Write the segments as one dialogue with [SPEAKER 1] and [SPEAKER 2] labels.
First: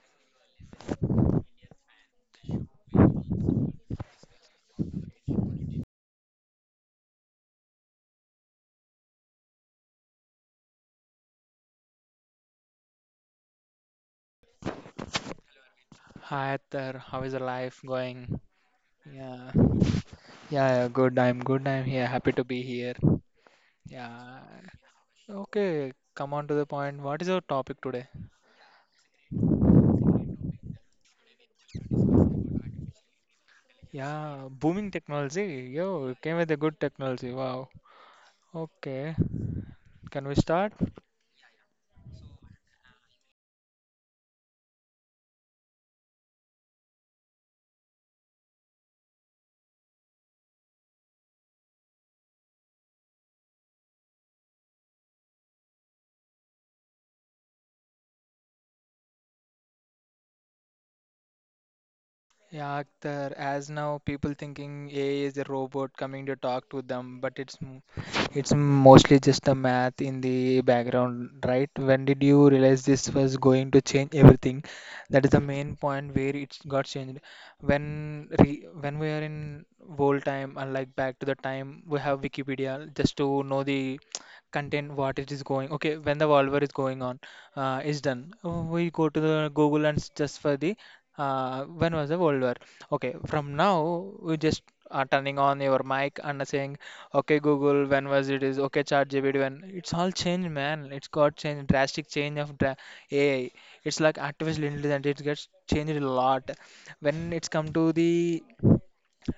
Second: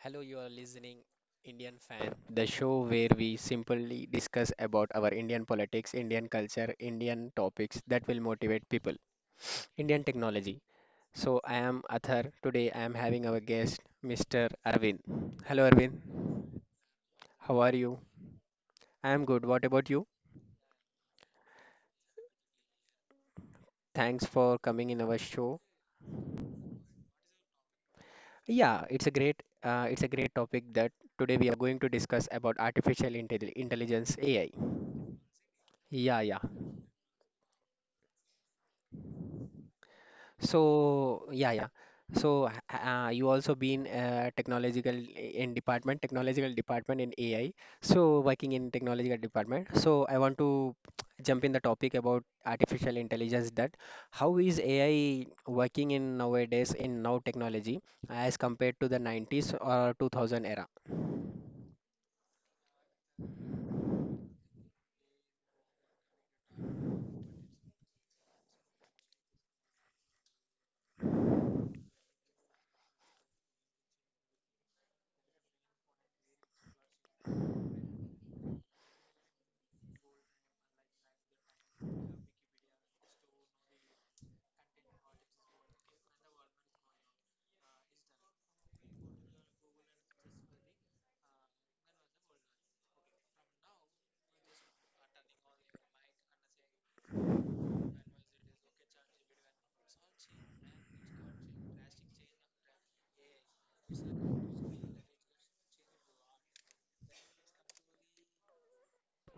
[SPEAKER 1] Hello, you are listening Indian Fan, the show where we simply discuss about our Indian politics, Indian culture, Indian topics that will motivate people. Indian technology. So I am Athar. Today I am having our guest, Mr. Arvind. Hello, Arvind.
[SPEAKER 2] Hi Atar, how is the
[SPEAKER 1] How are
[SPEAKER 2] life
[SPEAKER 1] you?
[SPEAKER 2] going?
[SPEAKER 1] I am good.
[SPEAKER 2] Yeah,
[SPEAKER 1] What about you?
[SPEAKER 2] yeah, yeah, good. I'm good. I'm here. Happy to be here.
[SPEAKER 1] Thanks
[SPEAKER 2] Yeah.
[SPEAKER 1] for coming in our show.
[SPEAKER 2] Okay, come on to the point. What is our topic today?
[SPEAKER 1] Yeah, it's a great topic that today we are going to discuss about intelligence
[SPEAKER 2] Yeah,
[SPEAKER 1] (AI).
[SPEAKER 2] booming technology. Yo, you
[SPEAKER 1] Yeah,
[SPEAKER 2] came
[SPEAKER 1] yeah.
[SPEAKER 2] with a good technology. Wow. Okay, can we start?
[SPEAKER 1] So yeah, yeah. So you also been technological in department, technological department in AI. So working in technological department. So I want to jump in the topic about artificial intelligence. That how is AI working in nowadays in now technology as compared to the 90s or 2000 era?
[SPEAKER 2] Yeah, Akhtar, as now people thinking AI is a robot coming to talk to them, but it's mostly just the math in the background, right? When did you realize this was going to change everything? That is the main point where it got changed. When we are in old time, unlike back to the time we have Wikipedia just to know the content what it is going. Okay, when the Volver is going on is done. We go to the Google and just for the when was the World War? Okay, from now we just are turning on your mic and saying, "Okay, Google, when was it?" Is okay, ChatGPT, when? It's all changed, man. It's got change, drastic change of dra AI. It's like artificial intelligence. It gets changed a lot. When it's come to the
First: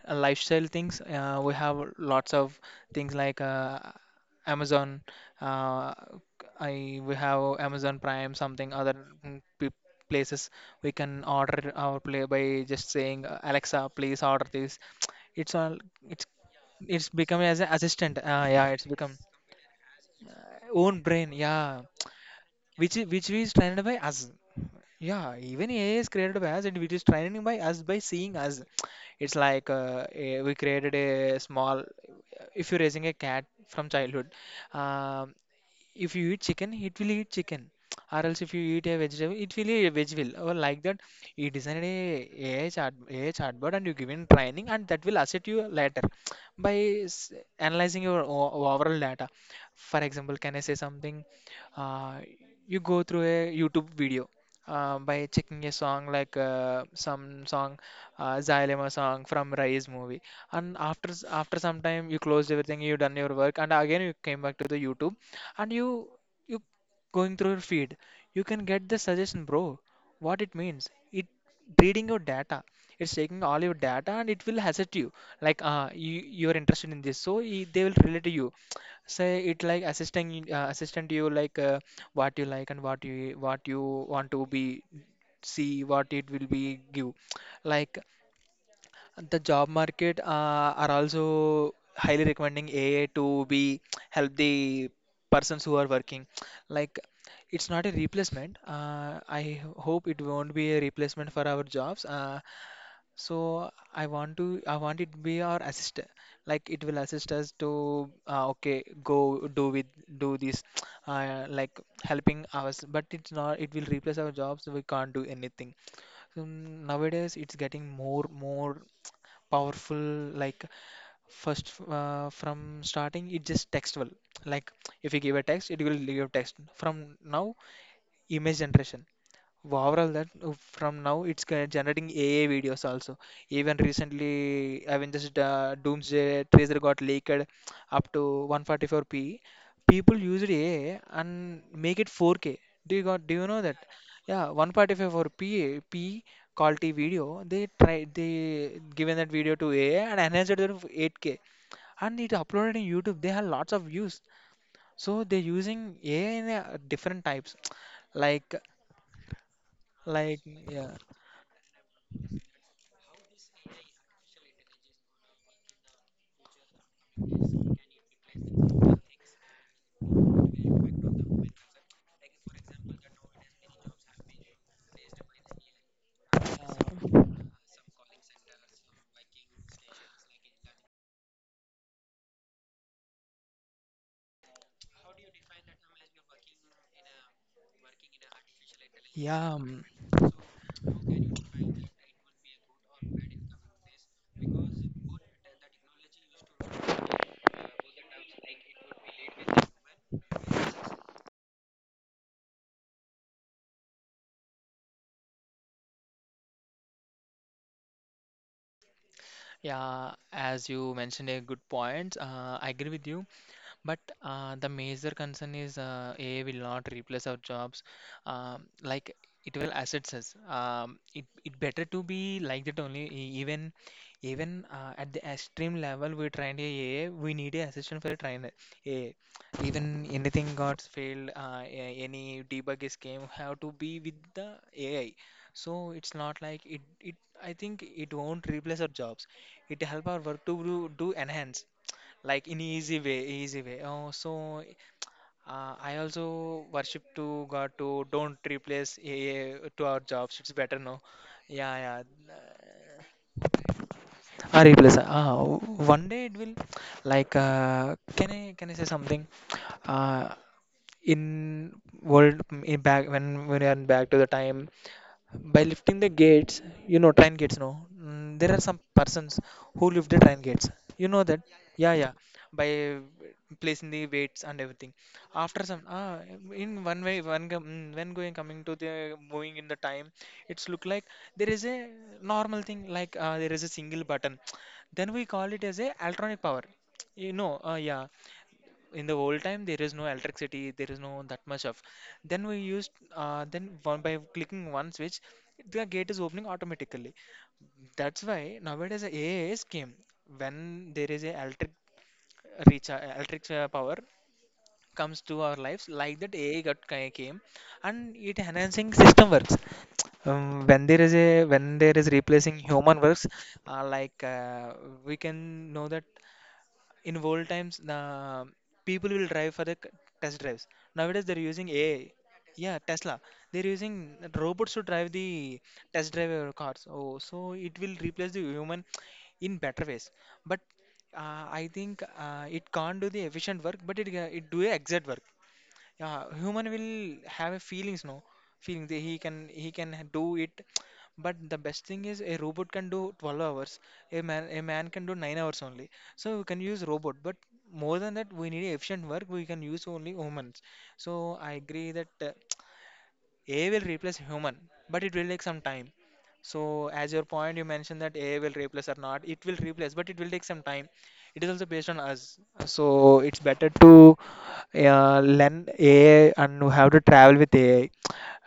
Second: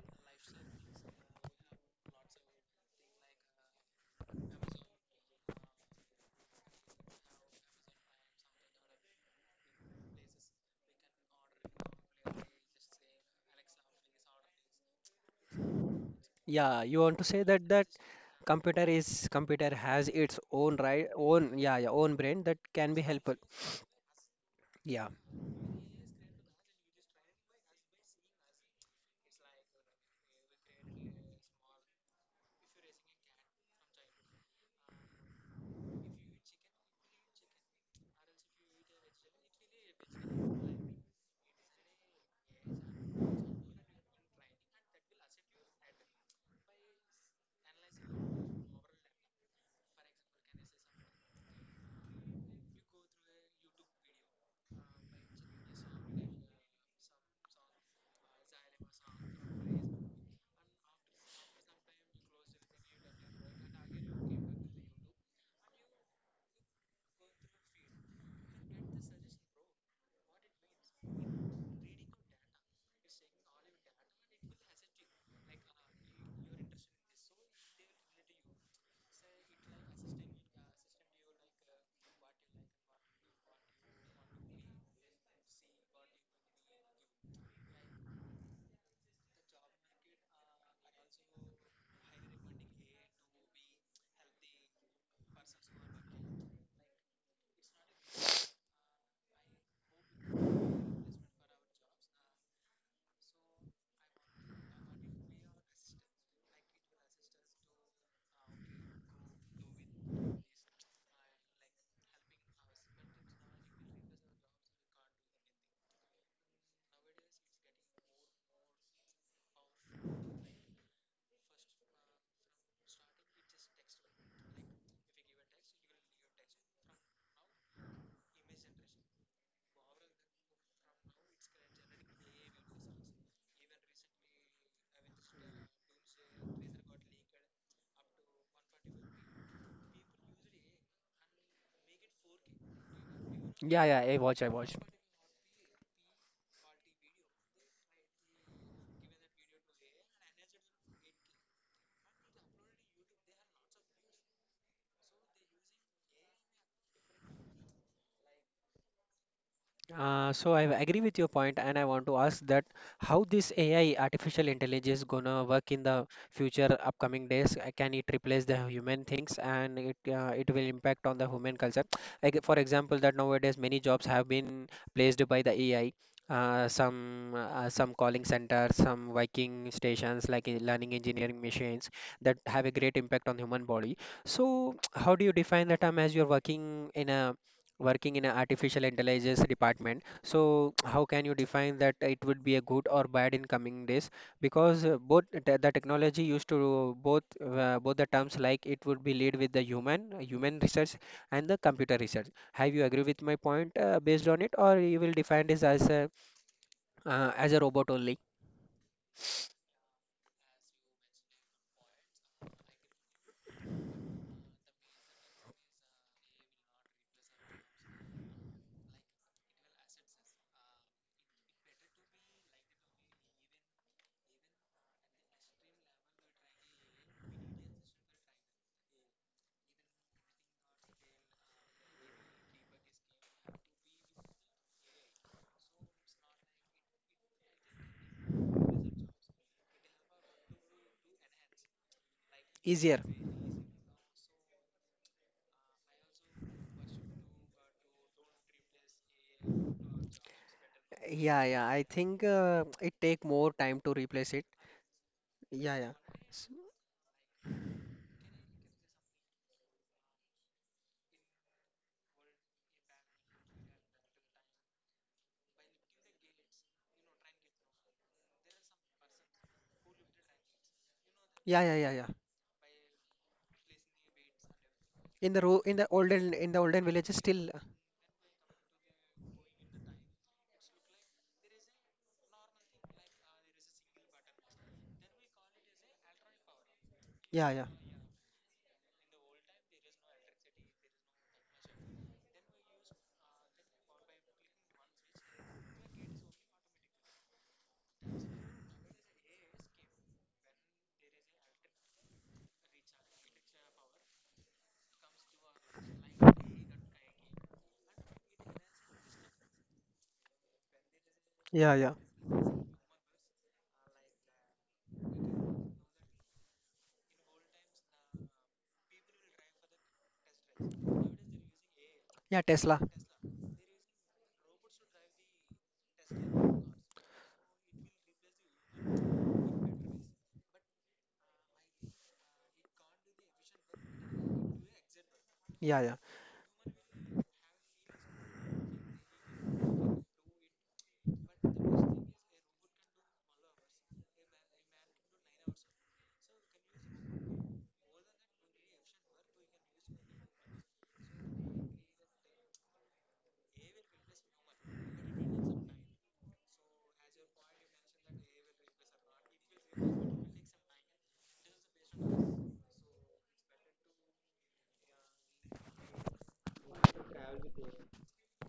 [SPEAKER 2] lifestyle things. We have lots of things like Amazon. Uh, I We have Amazon Prime, something other mm, p- places we can order our play by just saying Alexa, please order this. It's all it's
[SPEAKER 1] Yeah, you
[SPEAKER 2] it's
[SPEAKER 1] want to
[SPEAKER 2] become
[SPEAKER 1] say
[SPEAKER 2] as
[SPEAKER 1] that
[SPEAKER 2] an
[SPEAKER 1] that
[SPEAKER 2] assistant. Yeah, it's become
[SPEAKER 1] computer has its own
[SPEAKER 2] own brain.
[SPEAKER 1] own, yeah,
[SPEAKER 2] Yeah,
[SPEAKER 1] yeah, own brain that can
[SPEAKER 2] which
[SPEAKER 1] be
[SPEAKER 2] is which
[SPEAKER 1] helpful.
[SPEAKER 2] is trained by us.
[SPEAKER 1] Yeah,
[SPEAKER 2] Yeah, even AI is created by us and it is training by us by seeing us. It's like we created a small. If you're raising a cat from childhood, um, if you eat chicken, it will eat chicken. Or else if you eat a vegetable, it will eat a vegetable. Or like that, you designed a AI chart, AI chatbot and you given training and that will assist you later by s- analyzing your overall data. For example, can I say something? Uh, you go through a YouTube video by checking a song like some song, Xylema song from Rise movie, and after some time you closed everything, you done your work, and again you came back to the YouTube, and you going through your feed, you can get the suggestion, bro. What it means? It reading your data. It's taking all your data and it will hazard you. Like you are interested in this, so they will relate to you, say it like assisting assistant you like what you like and what you want to be, see what it will be give, like the job market are also highly recommending AI to be help the persons who are working, like it's not a replacement. I hope it won't be a replacement for our jobs. So I want it to be our assist, like it will assist us to okay go do with, do this like helping us, but it's not, it will replace our jobs, we can't do anything. So nowadays it's getting more powerful, like first from starting it just textual, like if you give a text it will give text. From now image generation, overall that from now it's generating AI videos also. Even recently, Avengers Doomsday teaser got leaked up to 144p. People used AI and make it 4K. Do you got? Do you know that?
[SPEAKER 1] yeah, yeah. I
[SPEAKER 2] Yeah,
[SPEAKER 1] watch.
[SPEAKER 2] 144p p p quality video. They given that video to AI and enhanced it to 8K and it uploaded in YouTube. They have lots of views, so they're using AI in a different types, like
[SPEAKER 1] So I
[SPEAKER 2] yeah.
[SPEAKER 1] agree with your point, and I want to ask that how this AI, artificial intelligence, gonna work in the future, upcoming days? Can it replace the human things, and it will impact on the human culture? Like for example, that nowadays many jobs have been placed by the AI.
[SPEAKER 2] Uh,
[SPEAKER 1] Some calling centers, some working stations like learning engineering machines that have a great impact on human body. So how do you define the term as you're working in a working in an artificial intelligence
[SPEAKER 2] yeah,
[SPEAKER 1] department, so how can you define that it would be a good or bad in coming days because both the technology used to both the terms, like it would be lead with the human research and the computer research. Have you agree with my point based on it, or you will define this as a robot only
[SPEAKER 2] yeah. As you mentioned, a good point. I agree with you. But the major concern is AI will not replace our jobs. Like it will assets us. It better to be like that only. Even at the extreme level, we trained a AI. We need a assistant for a trainer. AI. Even anything got failed, any debug is came have to be with the AI. So it's not like it. I think it won't replace our jobs. It help our work to do enhance, like in
[SPEAKER 1] easier?
[SPEAKER 2] easy way. Oh so I also worship to god to don't replace to our jobs, it's better, no.
[SPEAKER 1] Yeah, yeah,
[SPEAKER 2] Yeah,
[SPEAKER 1] I think
[SPEAKER 2] yeah,
[SPEAKER 1] it take more time to replace it.
[SPEAKER 2] replace
[SPEAKER 1] Yeah, yeah.
[SPEAKER 2] one day it
[SPEAKER 1] S-
[SPEAKER 2] will. Like can I say something? uh, in world in back when we are back to the time, by lifting the gates, you know, train gates, no? There are some persons who lift the train gates, you know that?
[SPEAKER 1] yeah, yeah, yeah,
[SPEAKER 2] Yeah,
[SPEAKER 1] yeah.
[SPEAKER 2] yeah, by placing the weights and everything.
[SPEAKER 1] in the ro
[SPEAKER 2] After
[SPEAKER 1] in
[SPEAKER 2] some
[SPEAKER 1] the olden, in the
[SPEAKER 2] in
[SPEAKER 1] olden
[SPEAKER 2] one
[SPEAKER 1] villages
[SPEAKER 2] way,
[SPEAKER 1] still,
[SPEAKER 2] when going, coming to the moving in the time, it's look like there is a normal thing, like there is a single button then we call it as a electronic power, you
[SPEAKER 1] yeah,
[SPEAKER 2] know.
[SPEAKER 1] yeah.
[SPEAKER 2] Yeah. In the old time there is no electricity, there is no that much of. Then we used, then one by clicking one switch the gate is opening automatically. That's why nowadays the AIs came. When there is a electric reach, electric power comes to our lives, like that AI got came, and it enhancing system works. When
[SPEAKER 1] Yeah, yeah.
[SPEAKER 2] there is replacing human works. Like we can know that in old times people will drive for the test drives, nowadays they're using ai.
[SPEAKER 1] Yeah, Tesla.
[SPEAKER 2] Yeah, Tesla. They're using robots to drive the test drive your cars. Oh, so it will replace the human in better ways. But I think it can't do the efficient work, but it it do a exact work.
[SPEAKER 1] Yeah, yeah.
[SPEAKER 2] Yeah, human will have a feelings, no, feeling that he can do it. But the best thing is, a robot can do 12 hours, a man can do 9 hours only. So we can use robot, but more than that we need efficient work, we can use only humans. So I agree that AI will replace human, but it will take some time. So as your point, you mentioned that AI will replace or not, it will replace, but it will take some time. It is also based on us. So it's better to learn AI and how to travel with AI.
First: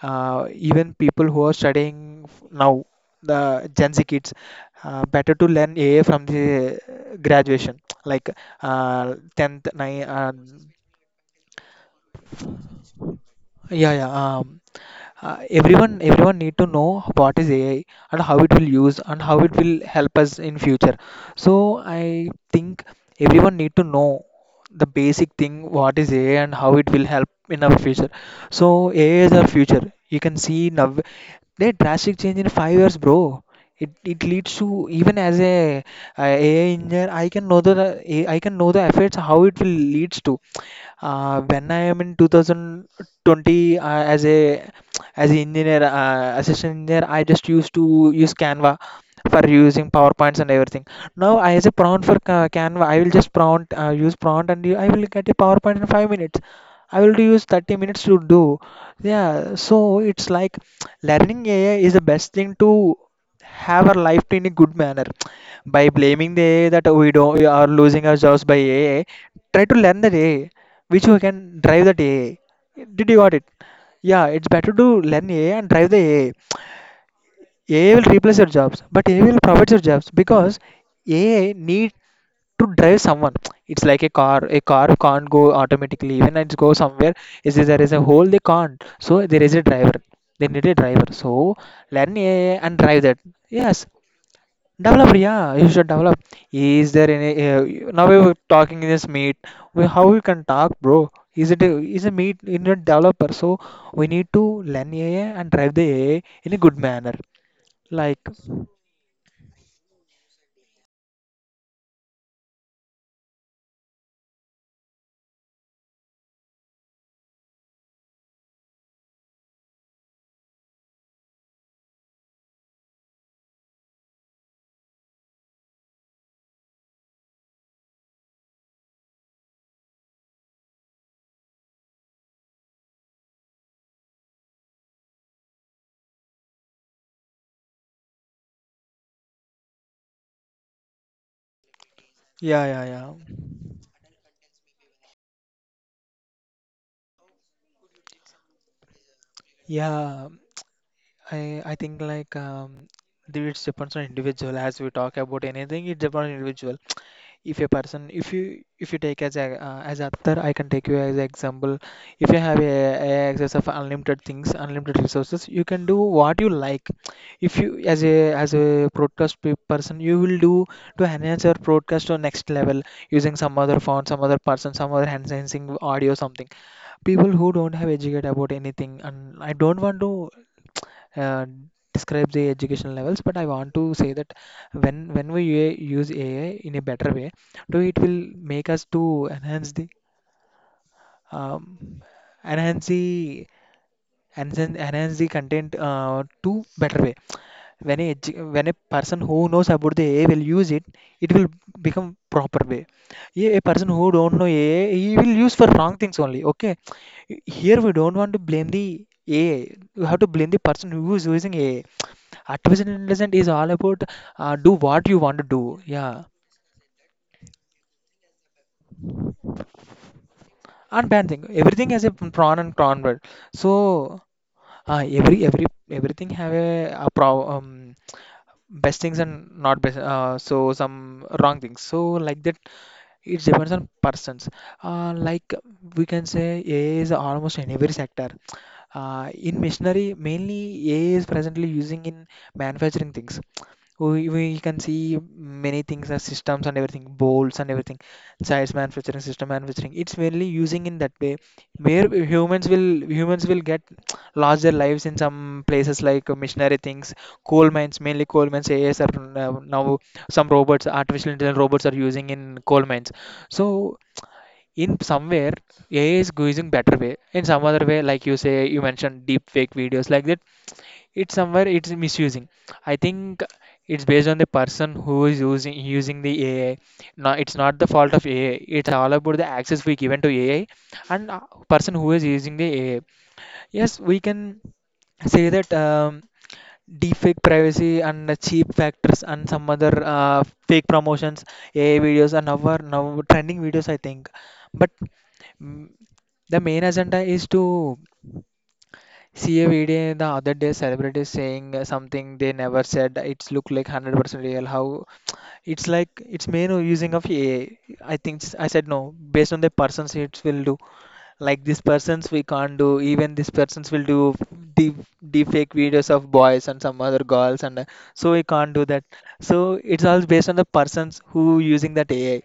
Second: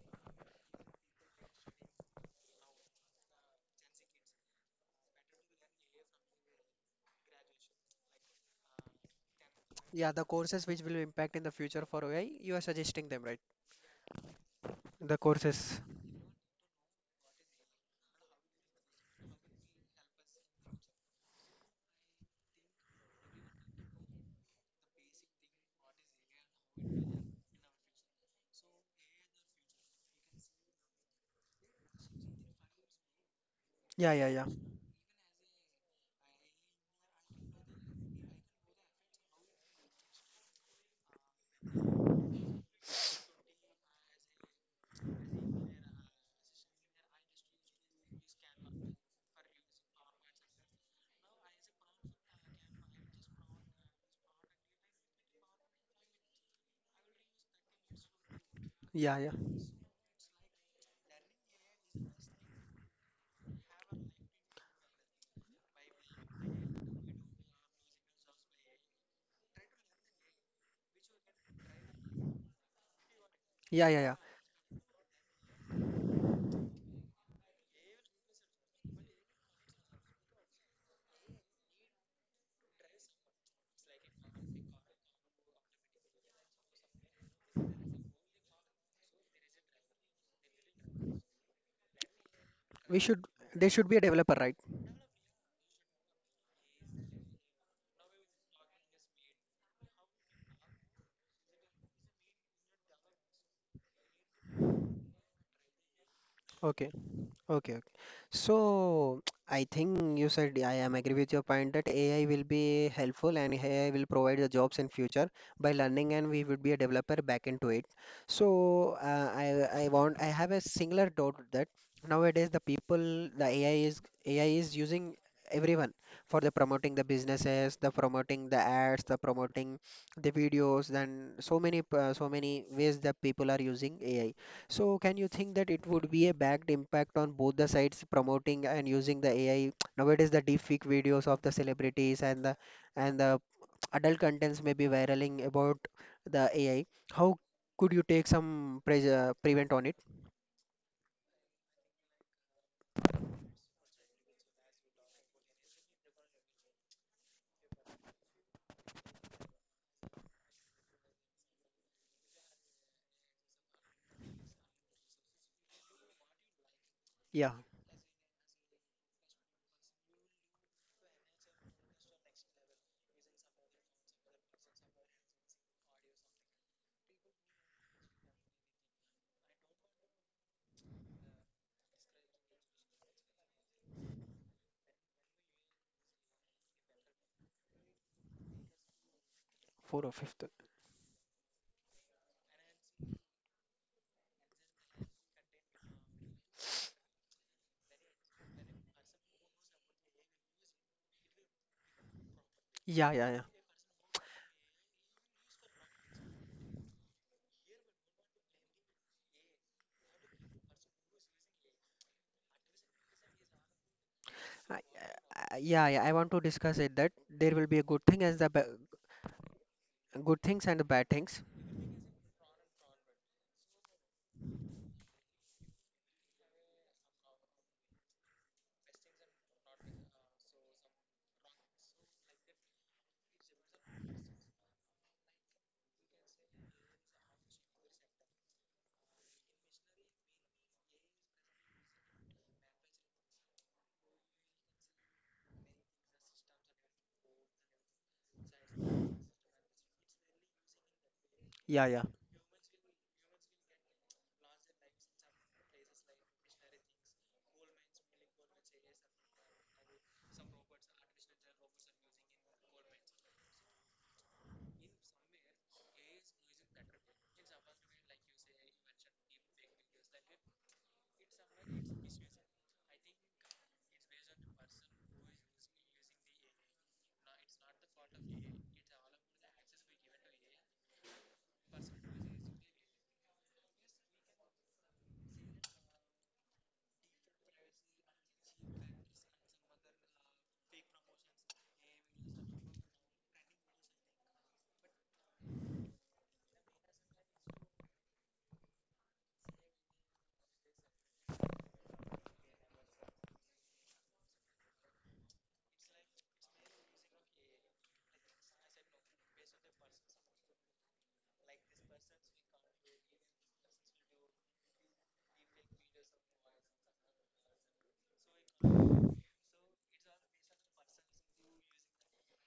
[SPEAKER 2] Even people who are studying now, the Gen Z kids, better to learn AI from the graduation, like 10th, nine.
[SPEAKER 1] Yeah, the courses which will impact in the future for AI, you are suggesting them, right?
[SPEAKER 2] Yeah, yeah.
[SPEAKER 1] The courses.
[SPEAKER 2] Everyone need to know what is AI and how it will use and how it will help us in future. So I think everyone need to know the basic thing, what is AI and how it will help in our future. So AI is our future, you can see now there drastic change in 5 years, bro. it,
[SPEAKER 1] Yeah,
[SPEAKER 2] it
[SPEAKER 1] yeah, yeah.
[SPEAKER 2] leads to, even as a, AI engineer, I can know the effects how it will leads to. When I am in 2020, as an engineer, assistant engineer, I just used to use Canva for using PowerPoints and everything. Now, I as a prompt for Canva, I will just prompt, use prompt and I will get a PowerPoint in 5 minutes. I will do use 30 minutes to do.
[SPEAKER 1] Yeah, yeah.
[SPEAKER 2] Yeah, so it's like learning AI is the best thing to have our life in a good manner. By blaming the AI that we don't, we are losing our jobs by AI, try to learn the AI which we can drive that AI. Did you got it?
[SPEAKER 1] Yeah, yeah, yeah.
[SPEAKER 2] Yeah, it's better to learn AI and drive the AI. AI will replace your jobs, but AI will provide your jobs because AI need to drive someone. It's like a car. A car can't go automatically. When it goes somewhere, is there is a hole they can't. So there is a driver. They need a driver. So learn AI and
[SPEAKER 1] We
[SPEAKER 2] drive that.
[SPEAKER 1] should, there
[SPEAKER 2] Yes.
[SPEAKER 1] should be a developer, right?
[SPEAKER 2] Develop, yeah, you should develop. Is there any now we were talking in this meet? How we can talk, bro? Is a meet in a developer? So we need to learn AI and drive the AI in a good
[SPEAKER 1] Okay.
[SPEAKER 2] manner.
[SPEAKER 1] Okay, okay.
[SPEAKER 2] Like.
[SPEAKER 1] So I think you said, I am agree with your point that AI will be helpful and AI will provide the jobs in future by learning, and we would be a developer back into it. So I have a singular doubt that nowadays the people, the AI is AI is using everyone for the promoting the businesses, the promoting the ads, the promoting the videos, then so many ways that people are using AI. So can you think that it would be a backed impact on both the sides, promoting and using the AI? Nowadays the deepfake videos of the celebrities
[SPEAKER 2] Yeah, yeah, yeah,
[SPEAKER 1] and the adult contents may be viraling about the AI. How could you take some prevent on it?
[SPEAKER 2] yeah. I think, like it depends on individual. As we talk about anything, it depends on individual. If a person if you take as author. I can take you as an example. If you have a access of unlimited things, unlimited resources, you can do what you like.
[SPEAKER 1] Yeah,
[SPEAKER 2] If you, as a broadcast person, you will do to enhance your broadcast to next level, using some other font, some other person, some other enhancing audio, something. People who don't have educate about anything, and I don't want to uh, describe the education levels, but I want to say that when we use AI in a better way, do, it will make us to enhance the,
[SPEAKER 1] four or fifth.
[SPEAKER 2] um, enhance the enhance, enhance the content to better way. When a person who knows about the AI will use it it will become proper way.
[SPEAKER 1] Yeah, yeah, yeah.
[SPEAKER 2] Yeah, a person who don't know AI, he will use for wrong things only, okay. Here we don't want to blame the AI. We have to blame the person who is using AI. Artificial intelligence is all about do
[SPEAKER 1] I,
[SPEAKER 2] what you want to do,
[SPEAKER 1] yeah, yeah. I
[SPEAKER 2] yeah.
[SPEAKER 1] want to discuss it that there will be a good thing as good things and the bad
[SPEAKER 2] And bad
[SPEAKER 1] things.
[SPEAKER 2] thing, everything has a prawn and con word, so everything have a pro, best things and not best, so some wrong things, so like that. It depends on persons. Like, we can say AI is almost in every sector. In machinery mainly, AI is presently using in manufacturing things. We can see many things as systems and everything, bolts and everything, size manufacturing, system manufacturing. It's mainly using in that way,
[SPEAKER 1] Yeah, yeah.
[SPEAKER 2] where humans will get lost their lives in some places like missionary things, coal mines, mainly coal mines. AIs are now some robots, artificial intelligence robots are using in coal mines. So in somewhere, AI is using better way. In some other way, like you say, you mentioned deep fake videos, like that, it's somewhere it's misusing, I think. It's based on the person who is using the AI. No, it's not the fault of AI. It's all about the access we given to AI, and person who is using the AI. Yes, we can say that deepfake privacy and the cheap factors and some other fake promotions, AI videos, and our now trending videos, I think. But mm, the main agenda is to see a video the other day, celebrities saying something they never said. It's look like 100% real. How, it's like, it's main using of AI. I said no, based on the persons it will do. Like, these persons we can't do. Even these persons will do deep deep fake videos of boys and some other girls, and so we can't do that. So it's all based on the persons who using that AI.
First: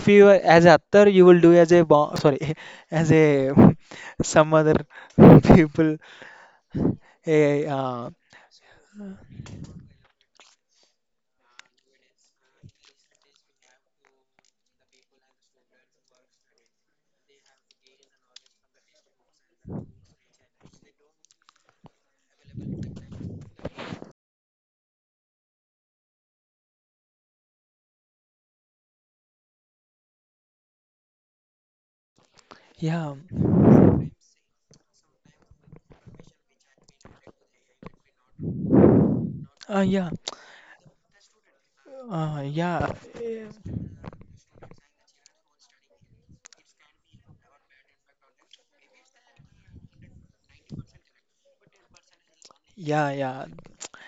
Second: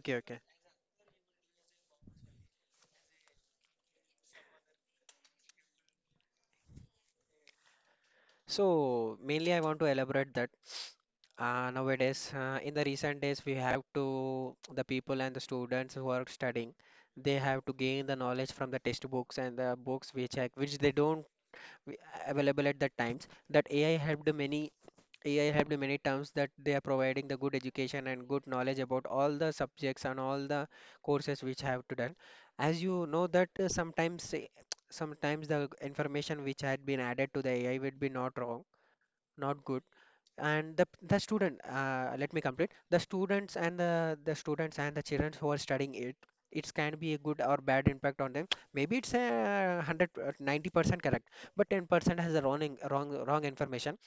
[SPEAKER 2] If
[SPEAKER 1] okay.
[SPEAKER 2] as a author you will do as sorry as a some other people. Hey,
[SPEAKER 1] So mainly I want to elaborate that. Nowadays, in the recent days, we have to, the people and the students who are studying, they have to gain the knowledge from the textbooks and the books which are, which they don't w- available at that times. That AI helped many, AI helped many terms that they are providing the good education and good knowledge about all the subjects and all the courses which have to done. As you
[SPEAKER 2] yeah.
[SPEAKER 1] know that, sometimes, sometimes the information which had been added to the AI would be not wrong, not good,
[SPEAKER 2] Yeah.
[SPEAKER 1] and the student let me complete.
[SPEAKER 2] Yeah.
[SPEAKER 1] The
[SPEAKER 2] Eh.
[SPEAKER 1] students and the students and the children who are studying it, it can be a good or bad impact on them. Maybe it's a hundred 90% correct, but 10% has a wrong in-
[SPEAKER 2] Yeah,
[SPEAKER 1] wrong wrong
[SPEAKER 2] yeah.
[SPEAKER 1] information.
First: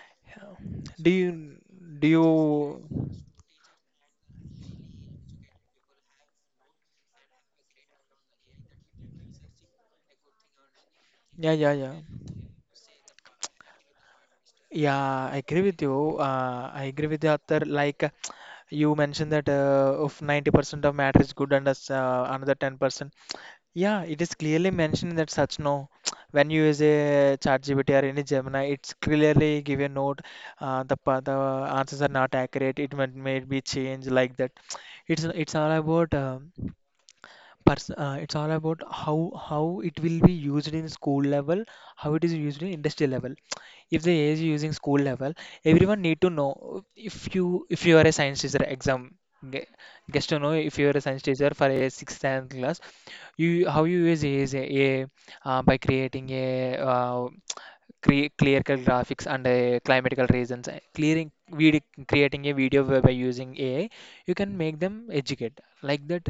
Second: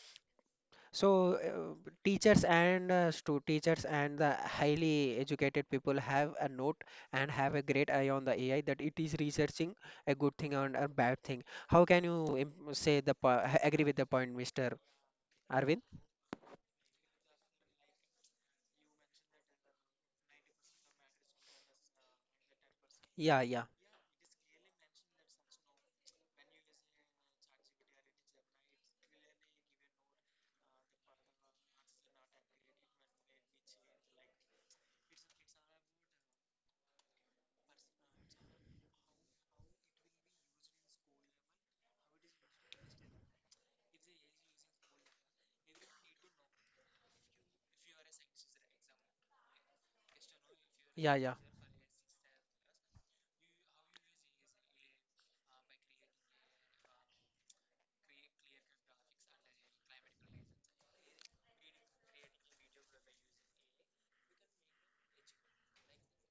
[SPEAKER 2] Do
[SPEAKER 1] So,
[SPEAKER 2] you, do you,
[SPEAKER 1] teachers and the highly educated people have a note and have a great eye on the AI that it is researching a good thing and a bad thing.
[SPEAKER 2] yeah, yeah,
[SPEAKER 1] How
[SPEAKER 2] yeah,
[SPEAKER 1] can you say agree with the point, Mr.
[SPEAKER 2] yeah. I agree
[SPEAKER 1] Arvind?
[SPEAKER 2] with you. I agree with you, Akhtar. Like you mentioned that of 90% of matter is good and that's another 10%.
[SPEAKER 1] Yeah, yeah,
[SPEAKER 2] Yeah, it is clearly mentioned that, such no when you use a ChatGPT or any Gemini, it's clearly give a note the answers are not accurate. It might may be changed like that. It's all about it's all about how it will be used in school level, how it is used in industry level. If the AI is using school level, everyone need to know. If you are a science teacher ge- gets to know if you are a
[SPEAKER 1] yeah,
[SPEAKER 2] science
[SPEAKER 1] yeah.
[SPEAKER 2] teacher for a sixth and class, you, how you use AI is by creating a crea clerical graphics and climatical reasons, clearing video, creating a video by using AI, you can make them educate like that.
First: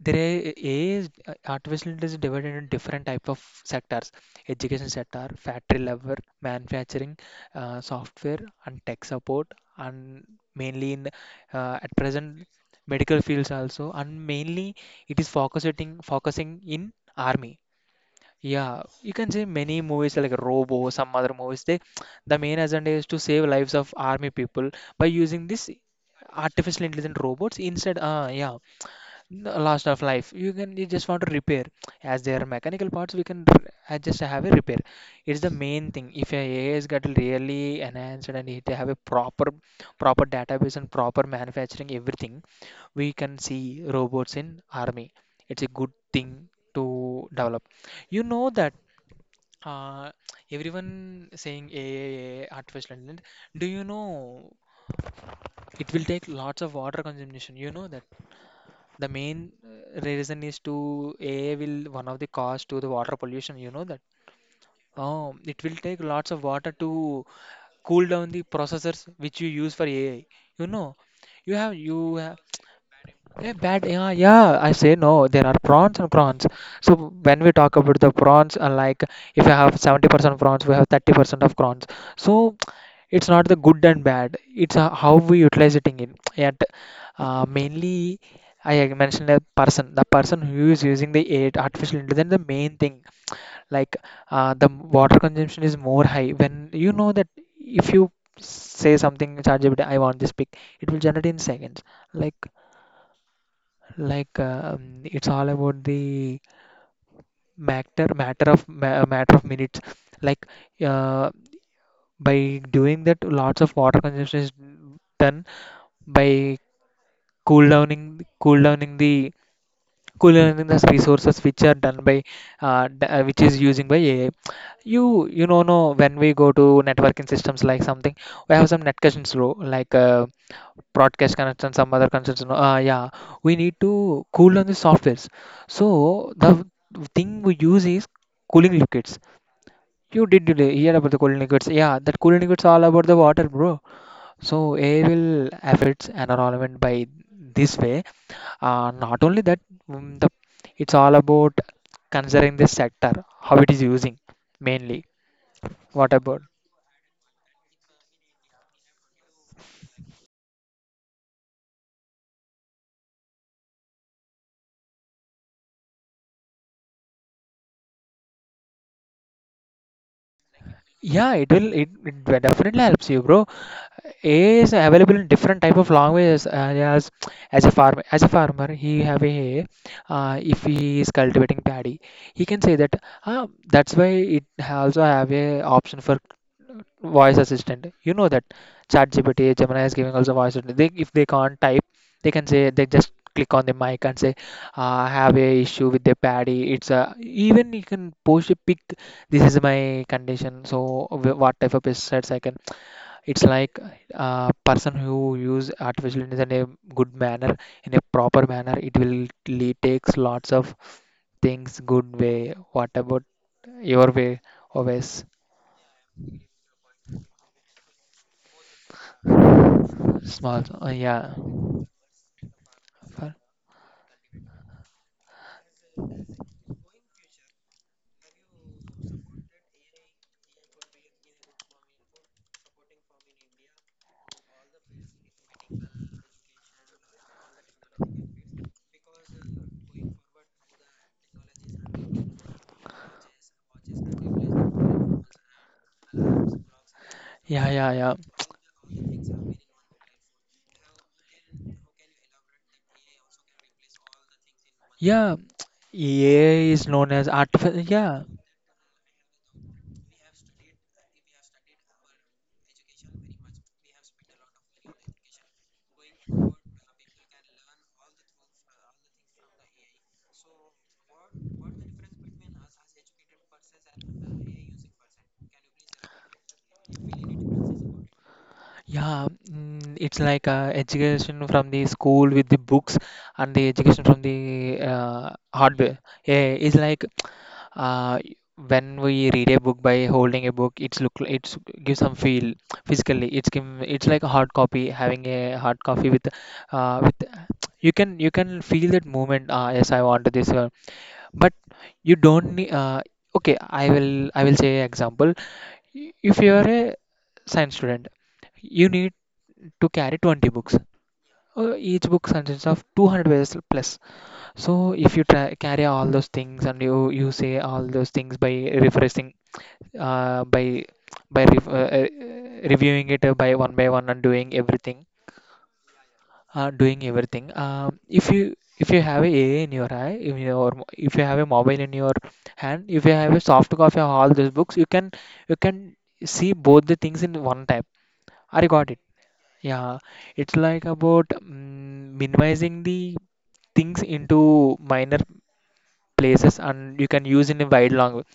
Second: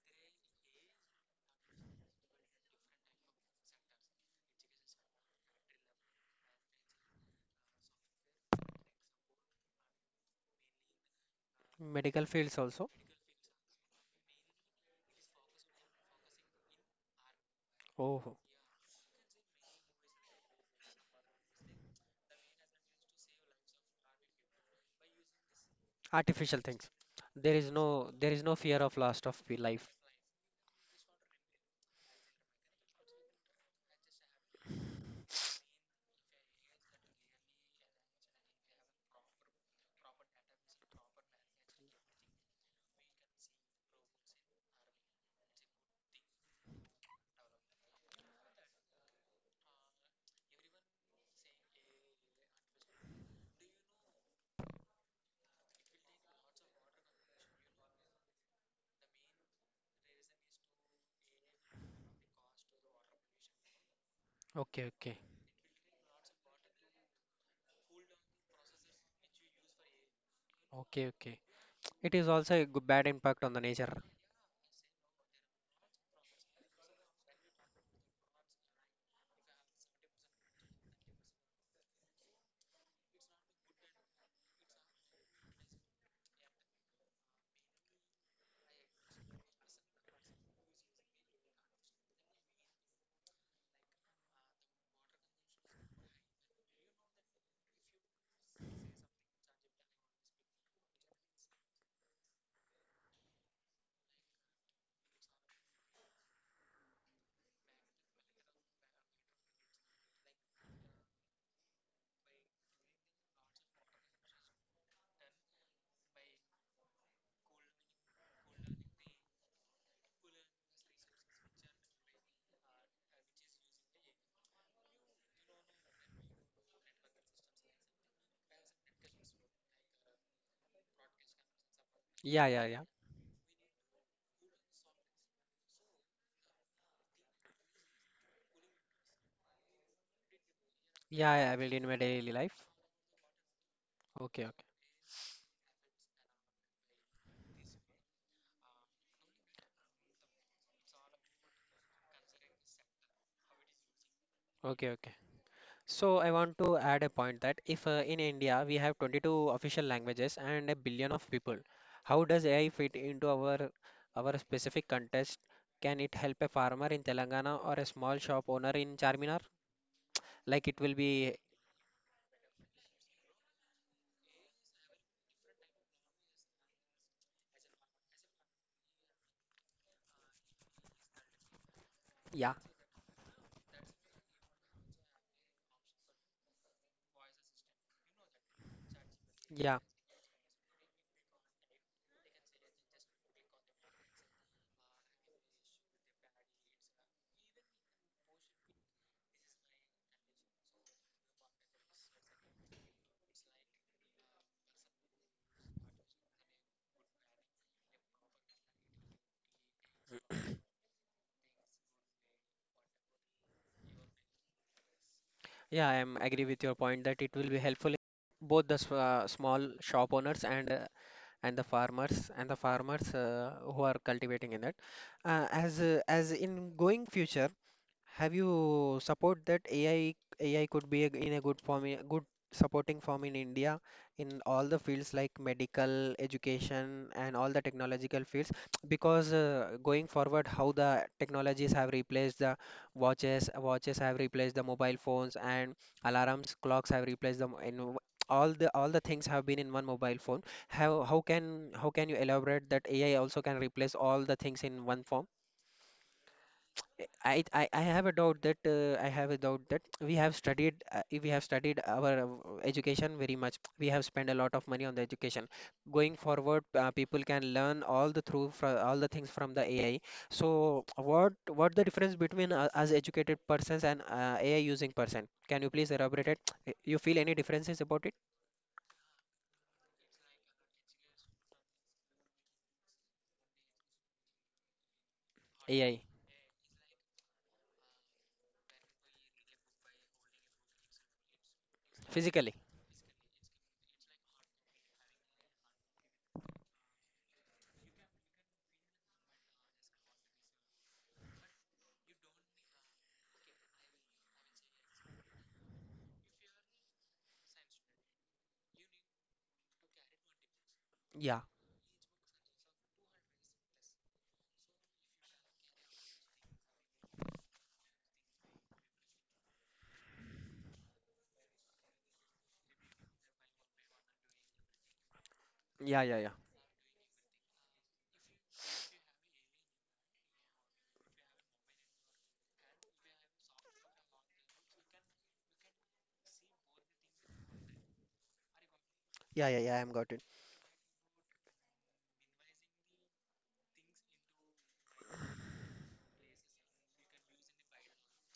[SPEAKER 2] There is artificial intelligence divided into different type of sectors: education sector, factory level, manufacturing, software, and tech support, and mainly in at
[SPEAKER 1] Medical
[SPEAKER 2] present,
[SPEAKER 1] fields also.
[SPEAKER 2] medical fields also, and mainly it is focusing in army.
[SPEAKER 1] Oh,
[SPEAKER 2] Yeah, you can say many movies like Robo, some other movies. They, the main agenda is to save lives of army people by using this
[SPEAKER 1] artificial
[SPEAKER 2] artificial
[SPEAKER 1] things.
[SPEAKER 2] intelligent
[SPEAKER 1] There
[SPEAKER 2] robots
[SPEAKER 1] is
[SPEAKER 2] instead.
[SPEAKER 1] no, there is no
[SPEAKER 2] Yeah.
[SPEAKER 1] fear of loss of pe-
[SPEAKER 2] The last
[SPEAKER 1] life.
[SPEAKER 2] of life, you can, you just want to repair, as they are mechanical parts we can I just have a repair. It's the main thing, if your AI has got really enhanced and it have a proper database and proper manufacturing everything, we can see robots in army. It's a good thing to develop. You know that uh, everyone saying AI, artificial intelligence, do you know it will take lots of water consumption? You know that the main reason is to AI will one of the cause to the water pollution. You know that.
[SPEAKER 1] Okay, okay,
[SPEAKER 2] Oh, it will take lots of water to cool down the processors which you use for AI. You know,
[SPEAKER 1] okay, okay. It
[SPEAKER 2] you
[SPEAKER 1] is
[SPEAKER 2] ha.
[SPEAKER 1] also a good, bad impact
[SPEAKER 2] Yeah,
[SPEAKER 1] on the
[SPEAKER 2] bad.
[SPEAKER 1] nature.
[SPEAKER 2] Yeah, yeah. I say no. There are prawns and prawns. So when we talk about the prawns, like, if I have 70% prawns, we have 30% of prawns. So it's not the good and bad. It's how we utilize it in. Yet mainly, I had mentioned a person. The person who is using the aid artificial intelligence, the main thing. Like, the water consumption is more high. When you know that, if you say something, ChatGPT, I want this pic, it will generate in seconds. Like like, it's all about the matter of minutes, like, uh, by doing that, lots of water consumption is done by cool downing cool downing the cool downing the resources which are done by which is using by AI. You know, no, when we go to networking systems like something, we have some netconnections row, like broadcast connections, some other connections.
[SPEAKER 1] Yeah,
[SPEAKER 2] No.
[SPEAKER 1] yeah, yeah.
[SPEAKER 2] Yeah. We need to cool down the softwares. So the thing we use is cooling liquids. You did really hear about the cooling
[SPEAKER 1] Yeah, I
[SPEAKER 2] liquids?
[SPEAKER 1] will in
[SPEAKER 2] Yeah,
[SPEAKER 1] my
[SPEAKER 2] that
[SPEAKER 1] daily
[SPEAKER 2] cooling liquids
[SPEAKER 1] life.
[SPEAKER 2] all about the water, bro.
[SPEAKER 1] Okay, okay,
[SPEAKER 2] So air will affect environment by this way. Not only that, the, it's all about considering the sector, how it is using
[SPEAKER 1] okay,
[SPEAKER 2] mainly.
[SPEAKER 1] okay.
[SPEAKER 2] What
[SPEAKER 1] So I
[SPEAKER 2] about?
[SPEAKER 1] want to add a point that if, in India we have 22 official languages and a billion of people, how does AI fit into our specific context? Can it help a farmer in Telangana or a small shop owner in Charminar? Like it will
[SPEAKER 2] Yeah,
[SPEAKER 1] be,
[SPEAKER 2] it will. It definitely helps you, bro. AI is available in different type of languages. As as a farmer, he have a, if he is cultivating paddy, he
[SPEAKER 1] yeah.
[SPEAKER 2] can say that. That's why it also have a option for voice assistant. You know that ChatGPT,
[SPEAKER 1] Yeah,
[SPEAKER 2] Gemini is giving also voice assistant. They, if they can't type, they can say, they just click on the mic and say, "Have a issue with the paddy." It's a, even you can post a pic. This is my condition. So what type of pesticides I can. It's like a person who use artificial intelligence in a good manner, in a proper manner, it will lead, takes lots of things good way. What about your way, always?
[SPEAKER 1] yeah, I am agree with your point that it will be helpful both small shop owners
[SPEAKER 2] Small, yeah.
[SPEAKER 1] and the farmers,
[SPEAKER 2] Far-
[SPEAKER 1] who are cultivating in that. As in going future, have you support that AI could be a, in a good form, a good supporting form in India in all the fields like medical, education, and all the technological fields? Because, going forward, how the technologies have replaced the watches, watches have replaced the mobile phones, and alarms, clocks have replaced them.
[SPEAKER 2] yeah,
[SPEAKER 1] And
[SPEAKER 2] yeah, yeah,
[SPEAKER 1] all the things have been in one mobile phone. How can you elaborate that AI also can replace all the things in one form?
[SPEAKER 2] yeah. AI is known as
[SPEAKER 1] I, I
[SPEAKER 2] artificial,
[SPEAKER 1] I have a
[SPEAKER 2] yeah.
[SPEAKER 1] doubt that, I have a doubt that we have studied, we have studied our, education very much. We have spent a lot of money on the education. Going forward, people can learn all all the things from the AI. So what the difference between, us educated persons and, AI using person? Can you please elaborate it? You feel any differences about it?
[SPEAKER 2] Yeah. It's like, education from the school with the books, and the education from the hardware.
[SPEAKER 1] AI
[SPEAKER 2] Yeah, it's like uh, when we read a book by holding a book, it's look, it's gives some feel.
[SPEAKER 1] physically?
[SPEAKER 2] Physically, it's like a hard copy, having a hard copy with with you can feel that movement. Yes, I want this one. But you don't need, okay, I will, I will say example. If you are a science student, you need to carry 20 books,
[SPEAKER 1] Yeah,
[SPEAKER 2] each book consists of 200 pages plus. So if you try, carry all those things, and you say all those things by refreshing, uh, by by re- uh, uh, reviewing it, by one by one, and
[SPEAKER 1] yeah, yeah, yeah,
[SPEAKER 2] doing everything. If you have a AI in your eye, in your if you have a mobile in your hand, if you have a soft copy of all these books, you can see both the things in one tab. I got it.
[SPEAKER 1] yeah, yeah, yeah. I'm
[SPEAKER 2] Yeah,
[SPEAKER 1] got it.
[SPEAKER 2] it's like about minimizing the things into minor places, and you can use in a wide language.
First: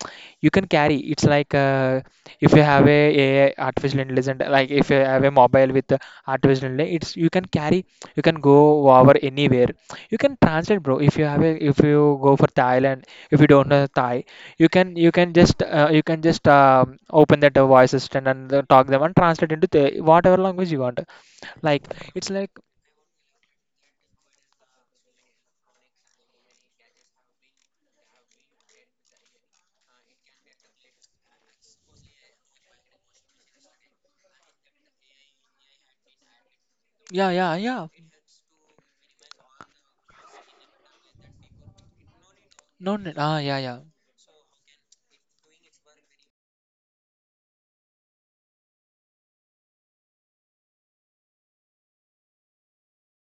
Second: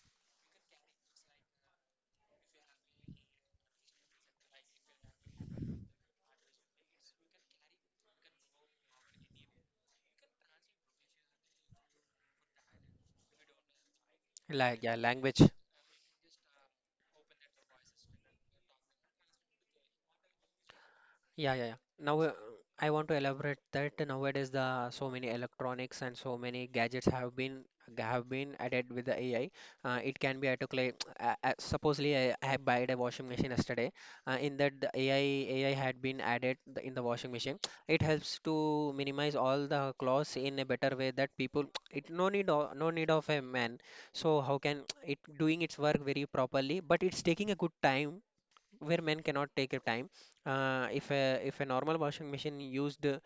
[SPEAKER 2] You can carry. It's like, if you have a artificial intelligence, like if you have a mobile with artificial intelligence, it's you can carry, you can go over anywhere. You can translate, bro, if you have a, if you go for Thailand, if you don't know Thai,
[SPEAKER 1] Like, yeah, language.
[SPEAKER 2] you can just, open that voice assistant and talk them and translate into the whatever language you want.
[SPEAKER 1] Yeah, yeah, yeah.
[SPEAKER 2] Like,
[SPEAKER 1] Now,
[SPEAKER 2] it's like.
[SPEAKER 1] I want to elaborate that nowadays the so many electronics and so many gadgets have been added with the AI. It can be at a clay. Supposedly, I bought a washing machine yesterday. In that, the AI had been added in the
[SPEAKER 2] Yeah,
[SPEAKER 1] washing
[SPEAKER 2] yeah,
[SPEAKER 1] machine.
[SPEAKER 2] yeah.
[SPEAKER 1] It helps to minimize all the clothes in a better way that people. It no need, no
[SPEAKER 2] No, no.
[SPEAKER 1] need of
[SPEAKER 2] Ah,
[SPEAKER 1] a
[SPEAKER 2] yeah, yeah.
[SPEAKER 1] man. So how can it doing its work very properly? But it's taking a good time where men cannot take a time. If a normal washing machine used,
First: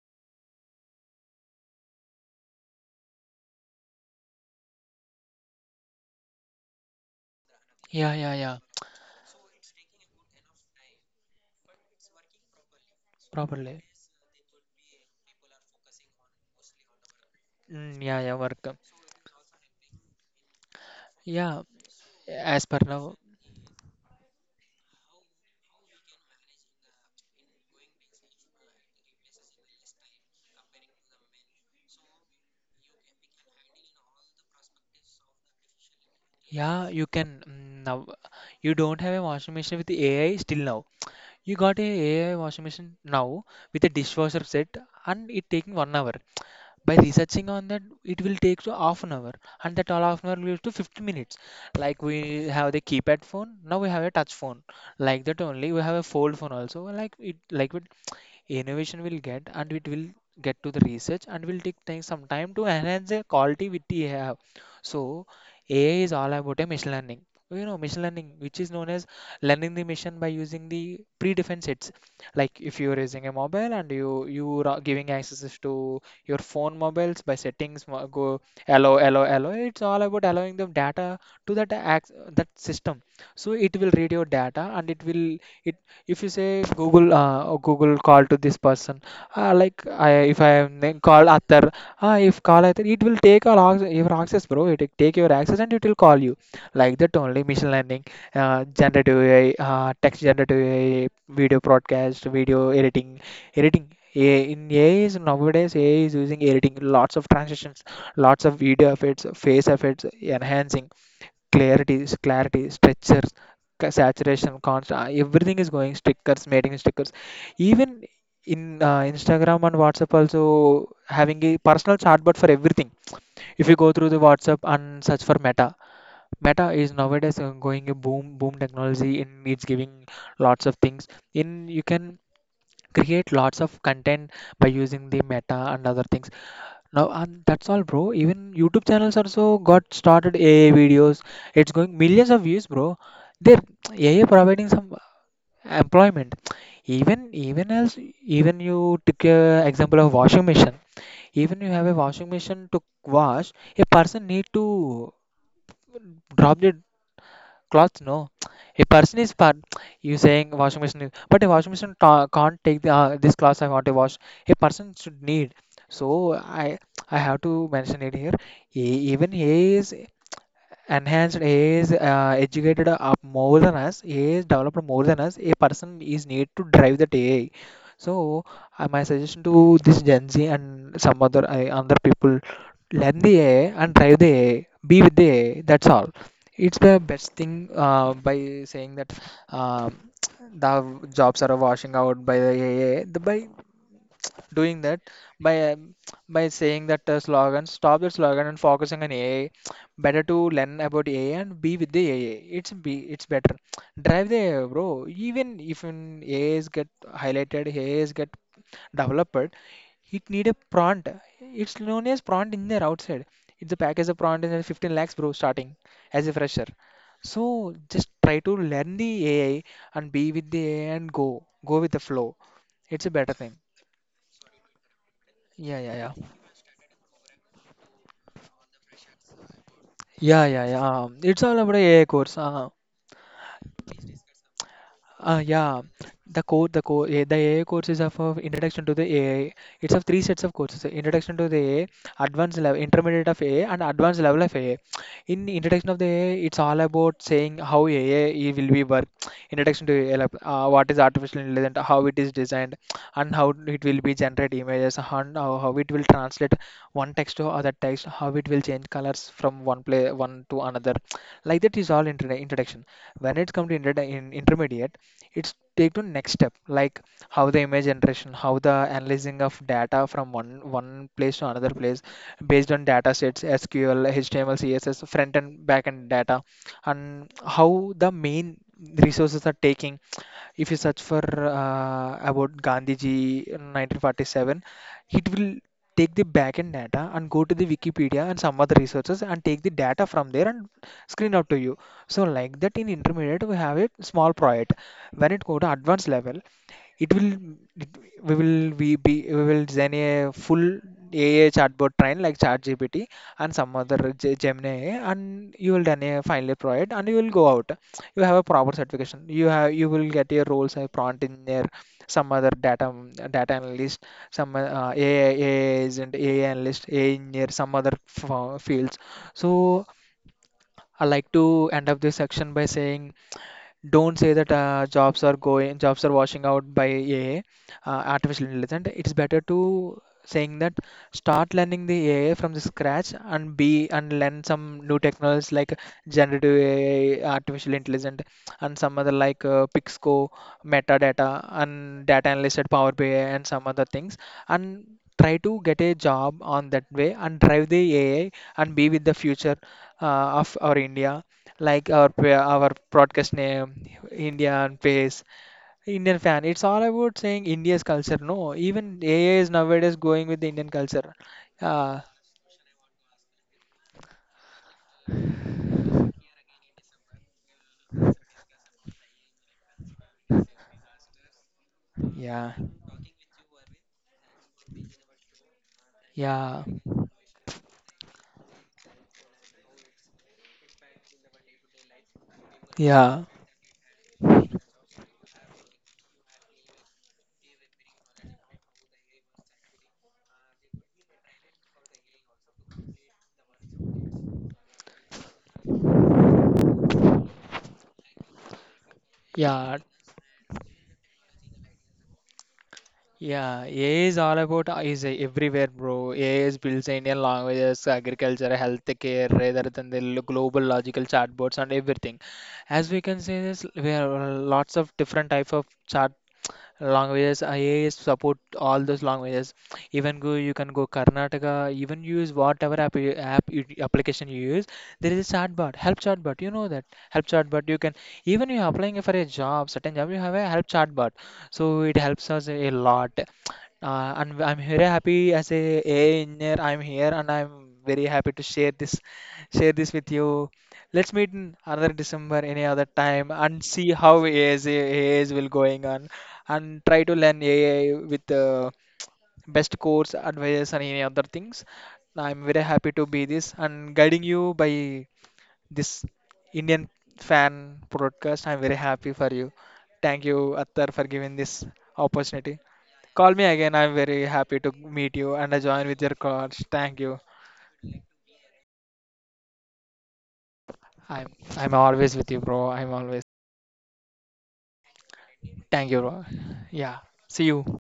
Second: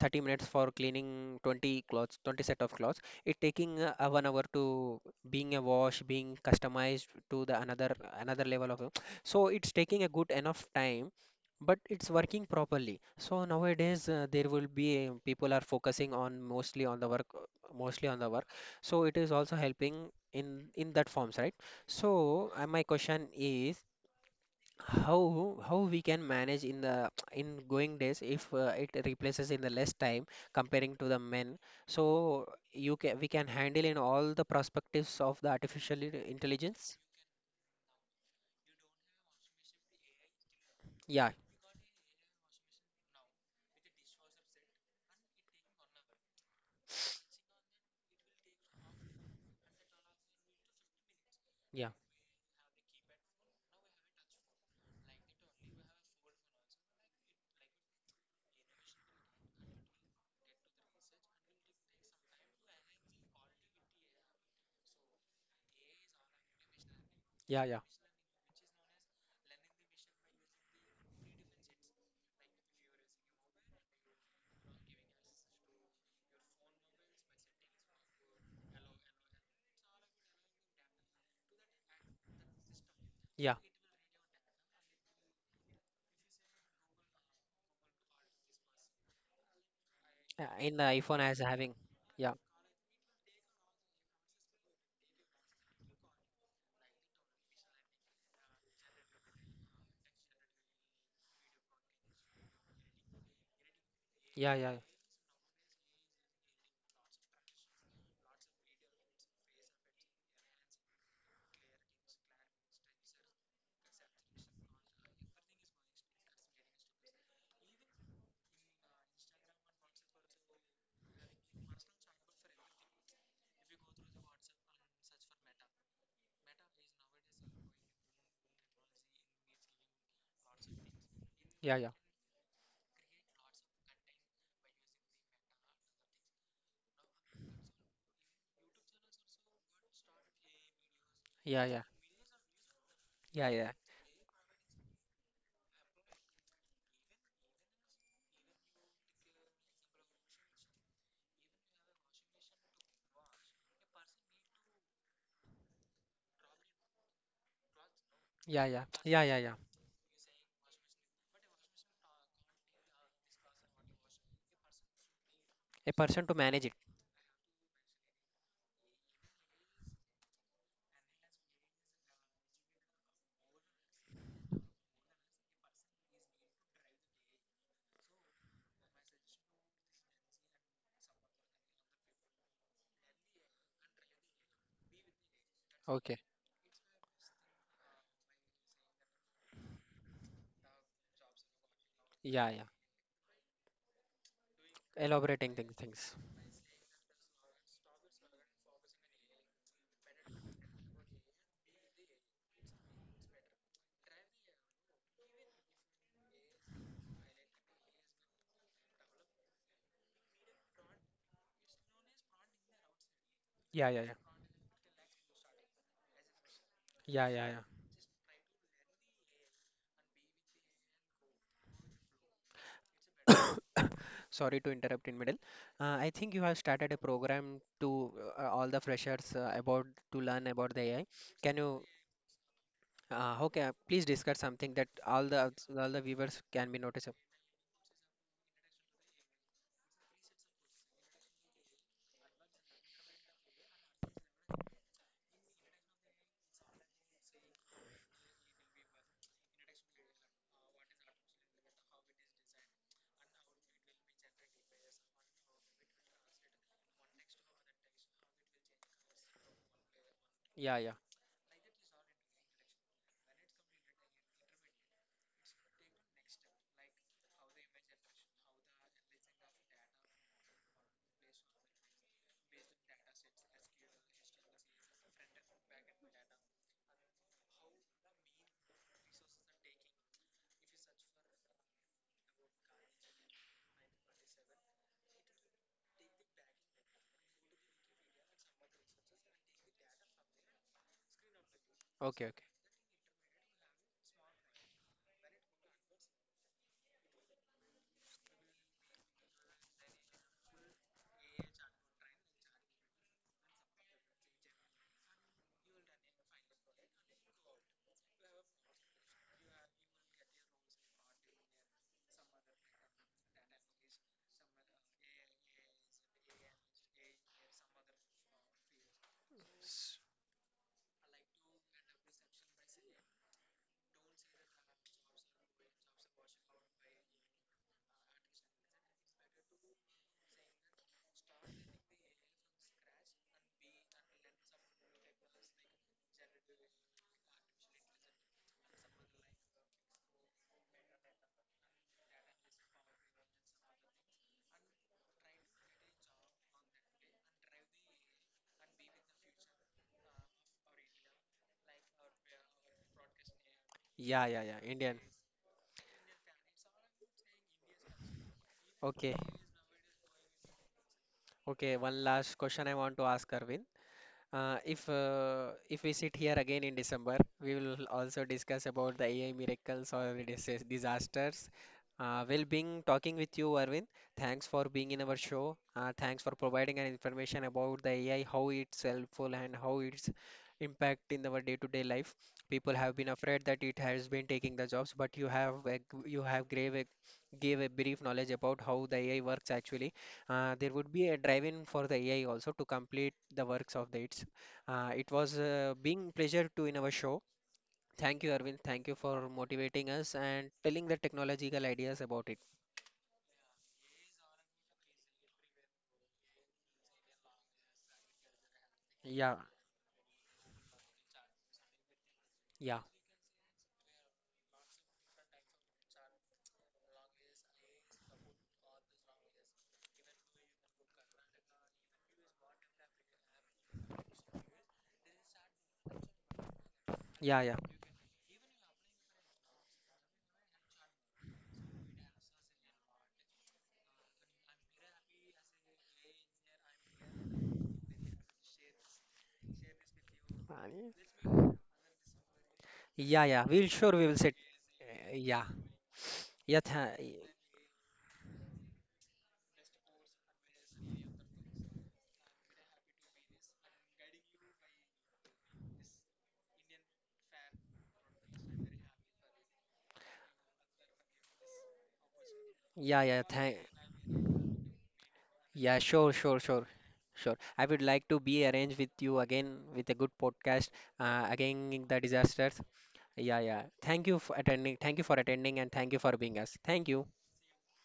[SPEAKER 1] 30 minutes for cleaning 20 clothes, 20 set of clothes, it taking, a 1 hour to being a wash, being customized to the another
[SPEAKER 2] Yeah, yeah,
[SPEAKER 1] another
[SPEAKER 2] yeah.
[SPEAKER 1] level of. So it's taking a good enough time, but it's working properly. So
[SPEAKER 2] Properly.
[SPEAKER 1] nowadays, there will be, people are focusing on mostly on the work,
[SPEAKER 2] Mm,
[SPEAKER 1] mostly on
[SPEAKER 2] yeah,
[SPEAKER 1] the
[SPEAKER 2] yeah,
[SPEAKER 1] work.
[SPEAKER 2] work.
[SPEAKER 1] So it is also helping in that forms, right?
[SPEAKER 2] Yeah,
[SPEAKER 1] So,
[SPEAKER 2] as per
[SPEAKER 1] my
[SPEAKER 2] now.
[SPEAKER 1] question is how, we can manage in the in going days if, it replaces in the less time comparing to the men, so you can, we can handle in all the perspectives of the
[SPEAKER 2] Yeah,
[SPEAKER 1] intelligence.
[SPEAKER 2] you can now. You don't have a washing machine with AI still now.
[SPEAKER 1] Yeah,
[SPEAKER 2] You got a AI washing machine now with a dishwasher set, and it taking 1 hour. By researching on that, it will take to half an hour, and that all half an hour will to 50 minutes.
[SPEAKER 1] yeah,
[SPEAKER 2] Like we have the keypad phone, now we have a touch phone. Like that only, we have a fold phone also. Like it, like with innovation will get and it will get to the research and will take time, some time to enhance the quality which we have. So AI is all about a machine learning.
[SPEAKER 1] yeah,
[SPEAKER 2] You know,
[SPEAKER 1] yeah,
[SPEAKER 2] machine learning, which is known as learning the machine by using the predefined sets. Like if you're using a mobile and you are giving access to your phone mobiles by settings go allow. It's all about allowing the data to that that system. So
[SPEAKER 1] yeah.
[SPEAKER 2] it will read your data and it will, if you say Google, oh, Google, call to this person, like I, if I
[SPEAKER 1] In
[SPEAKER 2] am
[SPEAKER 1] the
[SPEAKER 2] then
[SPEAKER 1] iPhone
[SPEAKER 2] call
[SPEAKER 1] as
[SPEAKER 2] Atar,
[SPEAKER 1] having, yeah,
[SPEAKER 2] if call Atar it will take our access, your access bro, it will take your access and it will call you. Like that only machine learning, generative AI, text generative AI, video broadcast, video editing editing
[SPEAKER 1] yeah,
[SPEAKER 2] in
[SPEAKER 1] yeah,
[SPEAKER 2] AI is nowadays, AI is using editing lots of transitions, lots of video effects, face effects, enhancing clarity, stretchers, saturation, constant, everything is going, stickers, mating stickers. Even in Instagram and WhatsApp also having a personal chatbot for everything. If you go through the WhatsApp and search for Meta, Meta is nowadays going a boom boom technology in it's giving lots of things. In
[SPEAKER 1] yeah,
[SPEAKER 2] you
[SPEAKER 1] yeah,
[SPEAKER 2] can create lots of content by using the Meta and other things. Now, and that's all, bro. Even YouTube channels also got started AI videos.
[SPEAKER 1] yeah,
[SPEAKER 2] It's
[SPEAKER 1] yeah,
[SPEAKER 2] going millions of views, bro.
[SPEAKER 1] yeah,
[SPEAKER 2] They're
[SPEAKER 1] yeah,
[SPEAKER 2] AI providing some employment. Even else, even you take a example of washing machine. Even you have a washing machine to wash, a person need to drop the clothes, no,
[SPEAKER 1] yeah, yeah,
[SPEAKER 2] a person
[SPEAKER 1] yeah,
[SPEAKER 2] is
[SPEAKER 1] yeah, yeah,
[SPEAKER 2] part. You saying washing machine is- but a washing machine ta- can't take the, this clothes I want to wash, a person should need.
[SPEAKER 1] a person to
[SPEAKER 2] So
[SPEAKER 1] manage it.
[SPEAKER 2] i I have to mention it here. Even he is enhanced. AI is educated up more than us. AI is developed more than us. A person is need to drive that AI. So my suggestion to this Gen Z and some other other people, learn the AI and drive the AI. Be with the AI. That's all.
[SPEAKER 1] Okay.
[SPEAKER 2] It's the best thing by saying that um the jobs are washing out by
[SPEAKER 1] Yeah,
[SPEAKER 2] the
[SPEAKER 1] yeah,
[SPEAKER 2] AI. The, by doing that, by
[SPEAKER 1] elaborating things
[SPEAKER 2] um,
[SPEAKER 1] things
[SPEAKER 2] by saying that slogan, stop that slogan and focusing on AI. Better to learn about AI and be with the AI. It's better. Drive the AI, bro. Even if in AIs get highlighted, AIs get developed, it need a prompt. It's known as prompt engineer outside. It's a
[SPEAKER 1] Yeah, yeah,
[SPEAKER 2] package
[SPEAKER 1] yeah,
[SPEAKER 2] of prompt engineer 15 lakhs, bro, starting as a fresher.
[SPEAKER 1] yeah, yeah, yeah.
[SPEAKER 2] So just try to learn the AI and be with the AI and go with the flow. It's a better thing.
[SPEAKER 1] Sorry to interrupt in middle.
[SPEAKER 2] Yeah, yeah,
[SPEAKER 1] I
[SPEAKER 2] yeah.
[SPEAKER 1] think you have started a program to, all the freshers, about to
[SPEAKER 2] Yeah,
[SPEAKER 1] learn
[SPEAKER 2] yeah,
[SPEAKER 1] about the
[SPEAKER 2] yeah.
[SPEAKER 1] AI.
[SPEAKER 2] It's
[SPEAKER 1] Can
[SPEAKER 2] all about
[SPEAKER 1] you
[SPEAKER 2] AI course.
[SPEAKER 1] How can please discuss something that
[SPEAKER 2] Yeah,
[SPEAKER 1] all the viewers can be
[SPEAKER 2] the core,
[SPEAKER 1] noticed?
[SPEAKER 2] the AI courses of introduction to the AI. It's of three sets of courses: So, introduction to the AI, advanced level, intermediate of AI, and advanced level of AI. In introduction of the AI, it's all about saying how AI will be work. Introduction to AI, like, what is artificial intelligence, how it is designed, and how it will be generate images, and how it will translate one text to other text, how it will change colors from one play one to
[SPEAKER 1] Yeah, yeah.
[SPEAKER 2] another. Like that is all introduction. When it comes to intermediate, it's take to next step, like how the image generation, how the analyzing of data from one place to another place, based on data sets, SQL, HTML, CSS, front and back end data, and how the main resources are taking. If you search for about Gandhiji 1947, it will take the backend data and go to the Wikipedia and some other resources and take the data from there and screen out to you. So
[SPEAKER 1] Okay, okay.
[SPEAKER 2] like that in intermediate we have a small project. When it go to advanced level, it will it- we will design a full AI chatbot train like ChatGPT and some other Gemini AI, and you will done a final project and you will go out. You have a proper certification. You will get your roles a prompt engineer, some other data analyst, some AI agent, AI analyst, AI engineer, some other fields. So
[SPEAKER 1] S-
[SPEAKER 2] I like to end up this section by saying, don't say that jobs are going, jobs are washing out by AI, artificial intelligence. It's better to saying that, start learning the AI from the scratch and be and learn some new technologies, like generative AI, artificial intelligence, and some other like Pixco, metadata and data analyst at Power BI and some other things, and try to get a job on that way and drive the AI and be with the future of our India, like our our broadcast name,
[SPEAKER 1] yeah, yeah, yeah.
[SPEAKER 2] Indian
[SPEAKER 1] Indian.
[SPEAKER 2] face, Indian fan. It's all about saying India's culture, no, even
[SPEAKER 1] Okay,
[SPEAKER 2] AI is nowadays going with the Indian culture.
[SPEAKER 1] okay.
[SPEAKER 2] uh,
[SPEAKER 1] One last question I want to ask Arvind. If, if we sit here again in December, we will also discuss about the AI miracles or disasters. We'll
[SPEAKER 2] yeah,
[SPEAKER 1] be talking with you, Arvind. Thanks for being in our show. Thanks for
[SPEAKER 2] yeah,
[SPEAKER 1] providing an information about the AI, how it's helpful and how it's impact in our day-to-day life. People have been
[SPEAKER 2] yeah,
[SPEAKER 1] afraid that it has been taking the jobs, but you have you have gave a, gave a brief knowledge about how the AI works actually. There would be a drive-in for the AI also to complete the works of the it. It was, being pleasure to in our show. Thank you, Arvind. Thank you for
[SPEAKER 2] yeah,
[SPEAKER 1] motivating us and telling the technological ideas about it.
[SPEAKER 2] yeah, AI is all about is everywhere, bro. AI is builds Indian languages, agriculture, healthcare,
[SPEAKER 1] Yeah,
[SPEAKER 2] rather than the global logical chatbots and everything.
[SPEAKER 1] yeah,
[SPEAKER 2] As we can say, this we have lots of different type of chat languages. IAS support all those languages. Even go, you can go Karnataka, even use whatever app, application you use, there is a chatbot, help chatbot, you know that, help
[SPEAKER 1] yeah,
[SPEAKER 2] chatbot you can, even you are applying for a job, certain job, you have a help chatbot. So it helps us a lot. And I'm very happy as a AI engineer. I'm here and I'm very happy to share this with you.
[SPEAKER 1] yeah,
[SPEAKER 2] Let's meet in another December any other
[SPEAKER 1] yeah,
[SPEAKER 2] time
[SPEAKER 1] yeah.
[SPEAKER 2] and
[SPEAKER 1] We'll
[SPEAKER 2] see
[SPEAKER 1] sure we will
[SPEAKER 2] how
[SPEAKER 1] sit.
[SPEAKER 2] AIs
[SPEAKER 1] Yeah,
[SPEAKER 2] will going on,
[SPEAKER 1] yeah,
[SPEAKER 2] and try to learn AI with the best course advice and any other things. I'm very happy to be this and guiding you by this Indian fan podcast. I'm very happy for you. Thank you, Attar, for giving this opportunity.
[SPEAKER 1] yeah, yeah.
[SPEAKER 2] Call me
[SPEAKER 1] Thank.
[SPEAKER 2] again. I'm very happy to meet you and I
[SPEAKER 1] Yeah,
[SPEAKER 2] join with
[SPEAKER 1] sure,
[SPEAKER 2] your
[SPEAKER 1] sure,
[SPEAKER 2] cards.
[SPEAKER 1] sure,
[SPEAKER 2] Thank you.
[SPEAKER 1] sure. I would like to be arranged with you again with a good podcast.
[SPEAKER 2] I'm I'm
[SPEAKER 1] Again, the
[SPEAKER 2] always with you,
[SPEAKER 1] disasters.
[SPEAKER 2] bro. I'm always.
[SPEAKER 1] Yeah, yeah. Thank you for attending. Thank you for attending, and
[SPEAKER 2] Thank
[SPEAKER 1] thank you
[SPEAKER 2] you,
[SPEAKER 1] for
[SPEAKER 2] bro.
[SPEAKER 1] being us. Thank
[SPEAKER 2] Yeah.
[SPEAKER 1] you.
[SPEAKER 2] See you.